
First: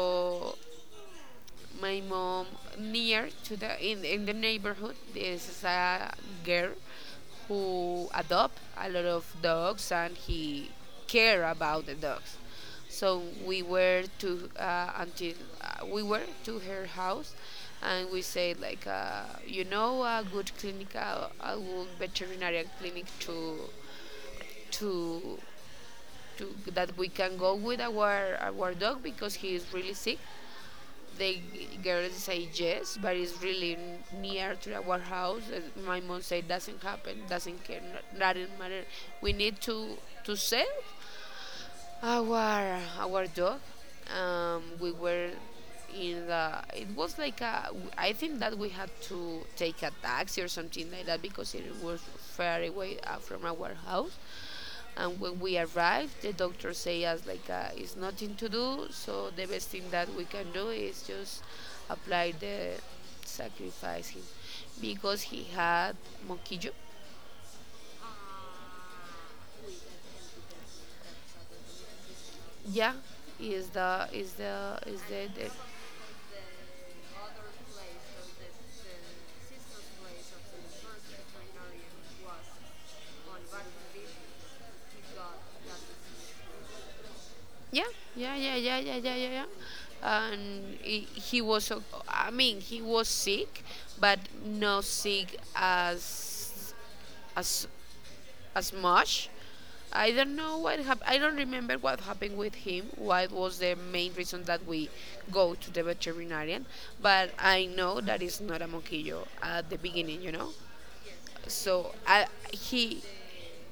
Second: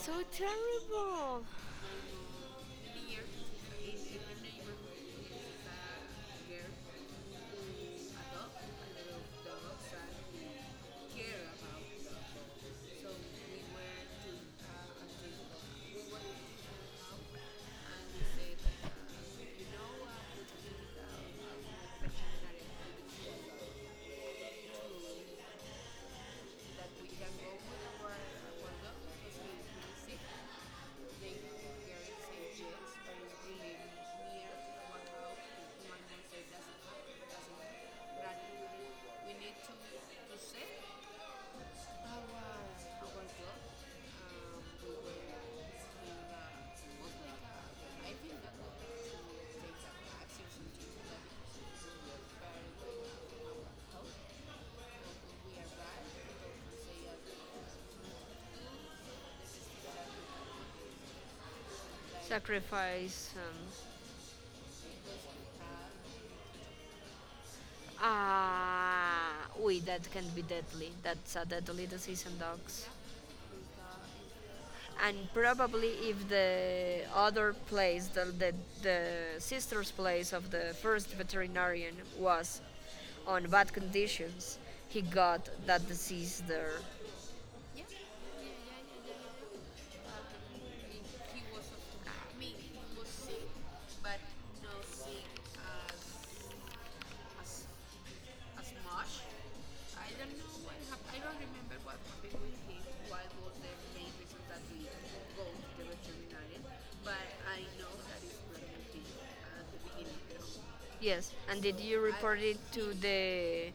Speaker 1: so so terrible.
Speaker 2: my mom, near to the, in the neighborhood, this is a girl who adopt a lot of dogs and he care about the dogs. So we were to, until we were to her house and we said like, you know a good clinic, a good veterinary clinic to to to that we can go with our dog because he is really sick. The girls say yes, but it's really near to our house. And my mom said, doesn't happen, doesn't care, doesn't matter. We need to save our dog. We were in the, it was like a, I think that we had to take a taxi or something like that because it was far away from our house. And when we arrived, the doctor say us like, it's nothing to do, so the best thing that we can do is just apply the,
Speaker 1: Sacrifice.
Speaker 2: sacrifice him, because he had monkey.
Speaker 1: Ah, oui, that can be deadly. That's a deadly disease in dogs.
Speaker 2: Yeah,
Speaker 1: And
Speaker 2: the.
Speaker 1: probably if the other place, the sister's place of the first veterinarian was on bad conditions, he got that disease there.
Speaker 2: Yeah, yeah, yeah, yeah, yeah, yeah, yeah, yeah. And he was, I mean, he was sick, but not sick as as as much. I don't know what happened. I don't remember what happened with him. What was the main reason that we go to the veterinarian? But I know that it's not a moquillo at the beginning, you know.
Speaker 1: Yes, and did
Speaker 2: So
Speaker 1: you
Speaker 2: I,
Speaker 1: report it to
Speaker 2: he,
Speaker 1: the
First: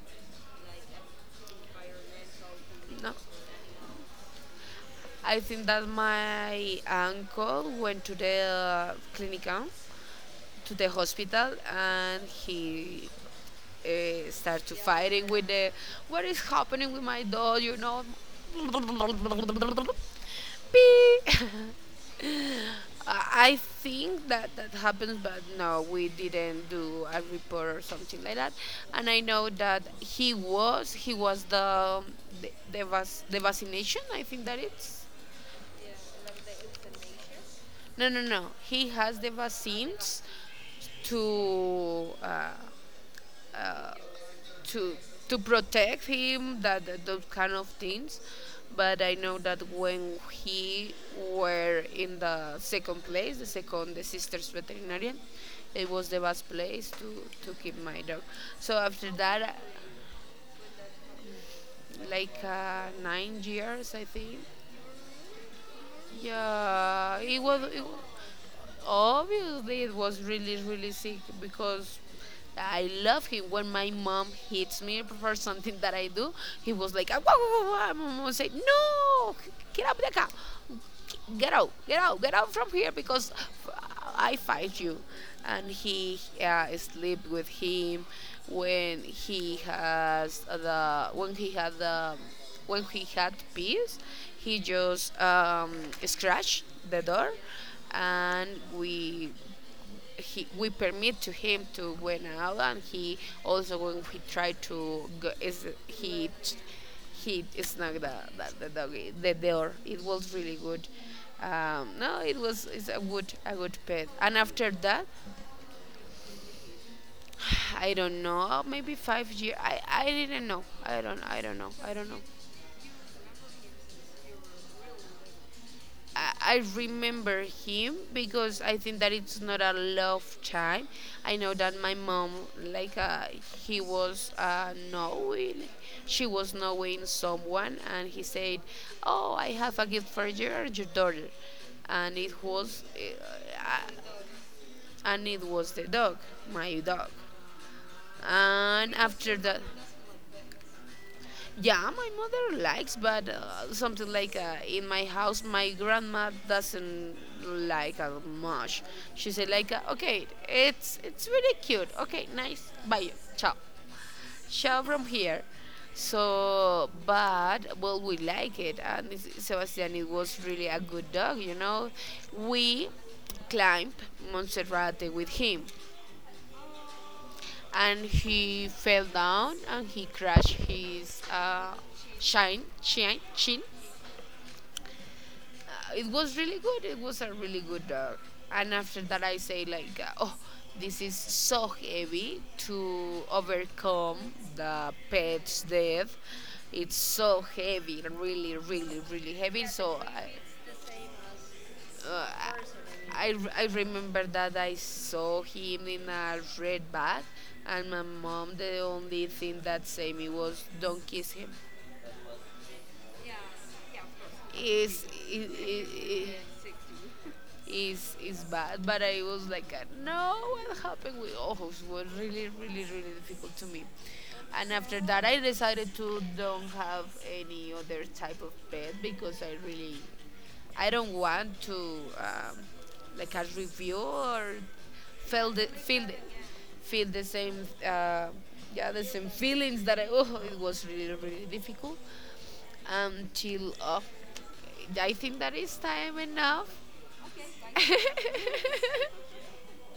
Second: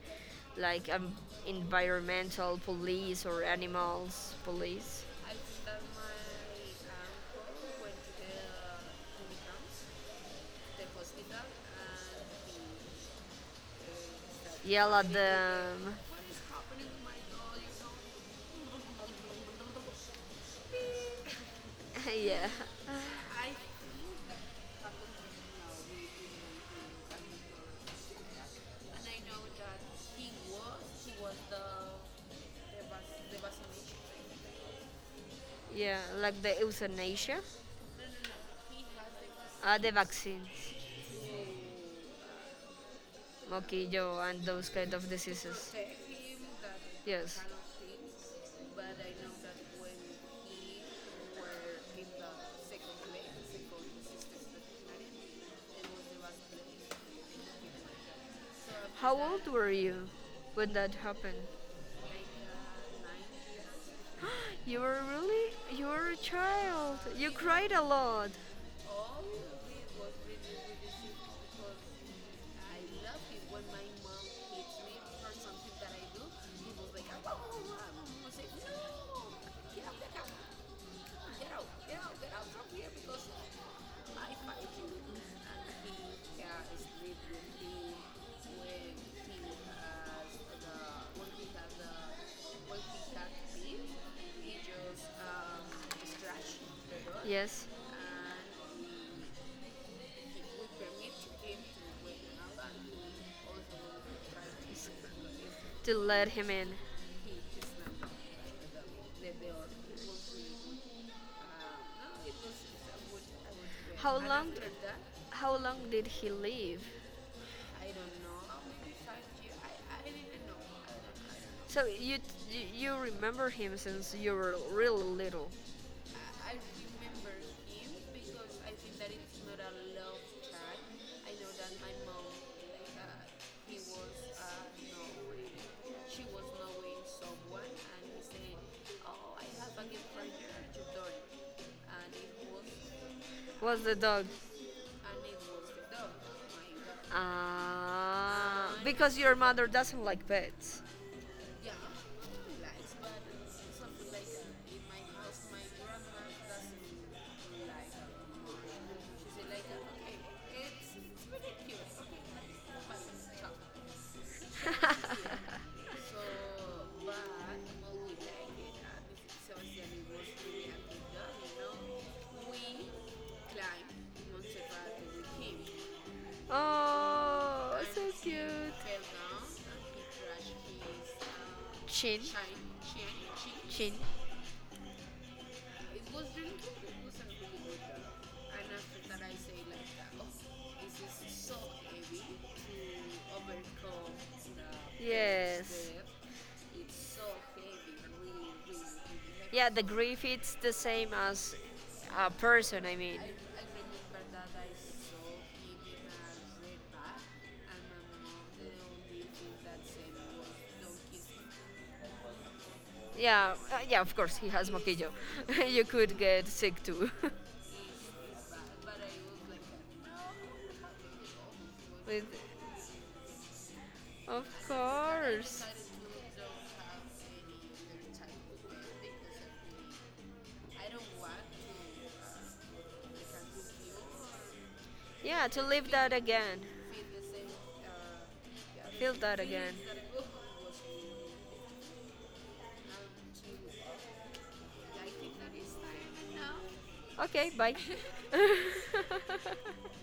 Speaker 1: like environmental
Speaker 2: no.
Speaker 1: police or animals police?
Speaker 2: I think that my uncle went to the clinical, to the hospital, and he started to
Speaker 1: Yell at
Speaker 2: fighting with the,
Speaker 1: them.
Speaker 2: what is happening with my dog, you know. Beep.
Speaker 1: yeah,
Speaker 2: I think that that happens, but no, we didn't do a report or something like that. And I know that he was the the vaccination. I think that it's.
Speaker 1: yeah, like the euthanasia,
Speaker 2: No, no, no. He has the
Speaker 1: the
Speaker 2: vaccines
Speaker 1: vaccines.
Speaker 2: to,
Speaker 1: Mosquito and those kind
Speaker 2: to
Speaker 1: of
Speaker 2: to
Speaker 1: diseases.
Speaker 2: protect him that, those kind of things. But I know that when he were in the second place, the sisters veterinarian, it was the best place to keep my dog. So after that,
Speaker 1: Were you when that happened?
Speaker 2: like 9 years, I think.
Speaker 1: You were really? You were a child.
Speaker 2: Yeah,
Speaker 1: You
Speaker 2: it was.
Speaker 1: cried a
Speaker 2: It,
Speaker 1: lot.
Speaker 2: obviously, it was really, really sick because I love him. When my mom hits me for something that I do, he was like, "Ah, wah, wah, wah, wah." My mom would say, No, get up, the car. Get out, get out, get out from here because I fight you. And he sleep with him when he has the when he had peace, he just scratched the door,
Speaker 1: Yes
Speaker 2: and we we permit to him to went out. And he also when he tried to go is
Speaker 1: to
Speaker 2: he
Speaker 1: let him in.
Speaker 2: he snagged the doggy, the door, it was really good. No, it's a good pet.
Speaker 1: How
Speaker 2: And
Speaker 1: long-
Speaker 2: after that,
Speaker 1: How long did he live?
Speaker 2: I don't know, maybe 5 years. I don't,
Speaker 1: So
Speaker 2: I don't know.
Speaker 1: you, you remember him since you were really little.
Speaker 2: I remember him because I think that it's not a love child. I know that my mom, like, he was knowing, she was knowing someone, and he said, "Oh, I have a gift for your daughter," and it was,
Speaker 1: Was
Speaker 2: uh,
Speaker 1: the dog?
Speaker 2: and it was the dog, my dog.
Speaker 1: Ah,
Speaker 2: And
Speaker 1: because your
Speaker 2: after that,
Speaker 1: mother doesn't like pets.
Speaker 2: yeah, my mother likes, but something like, in my house, my grandma doesn't like much. She said like, okay, it's really cute. Okay, nice. Bye. Ciao. Ciao from here. So, but well, we like it, and Sebastian, it was really a good dog. You know, we climbed Monserrate with him
Speaker 1: Oh,
Speaker 2: and he fell down and he crashed his
Speaker 1: chin, chin,
Speaker 2: chin, chin.
Speaker 1: chin.
Speaker 2: It was really good. It was a really good. And after that, I say like, oh, this is so heavy to overcome the pet's death. It's so heavy, really, really, really heavy.
Speaker 1: Yeah, the grief it's the same as
Speaker 2: Uh,
Speaker 1: a person. I mean,
Speaker 2: I remember that I saw him in a red bag, and my mom, the only thing that saved me was don't kiss him.
Speaker 1: yeah, yeah, of course, he has
Speaker 2: Is
Speaker 1: moquillo. you could
Speaker 2: it,
Speaker 1: get sick too.
Speaker 2: is bad. But I was like, no, what happened with ojos was
Speaker 1: With,
Speaker 2: really, really, really difficult to me.
Speaker 1: of
Speaker 2: And after that, I
Speaker 1: course.
Speaker 2: decided to don't have any other type of pet because I really, I don't want to, um, like a review or
Speaker 1: Yeah,
Speaker 2: feel
Speaker 1: to live that again.
Speaker 2: feel the same, yeah, the
Speaker 1: Feel
Speaker 2: same
Speaker 1: that again.
Speaker 2: feelings that I. Oh, it was really, really difficult until, I think that is time enough.
Speaker 1: Okay, bye.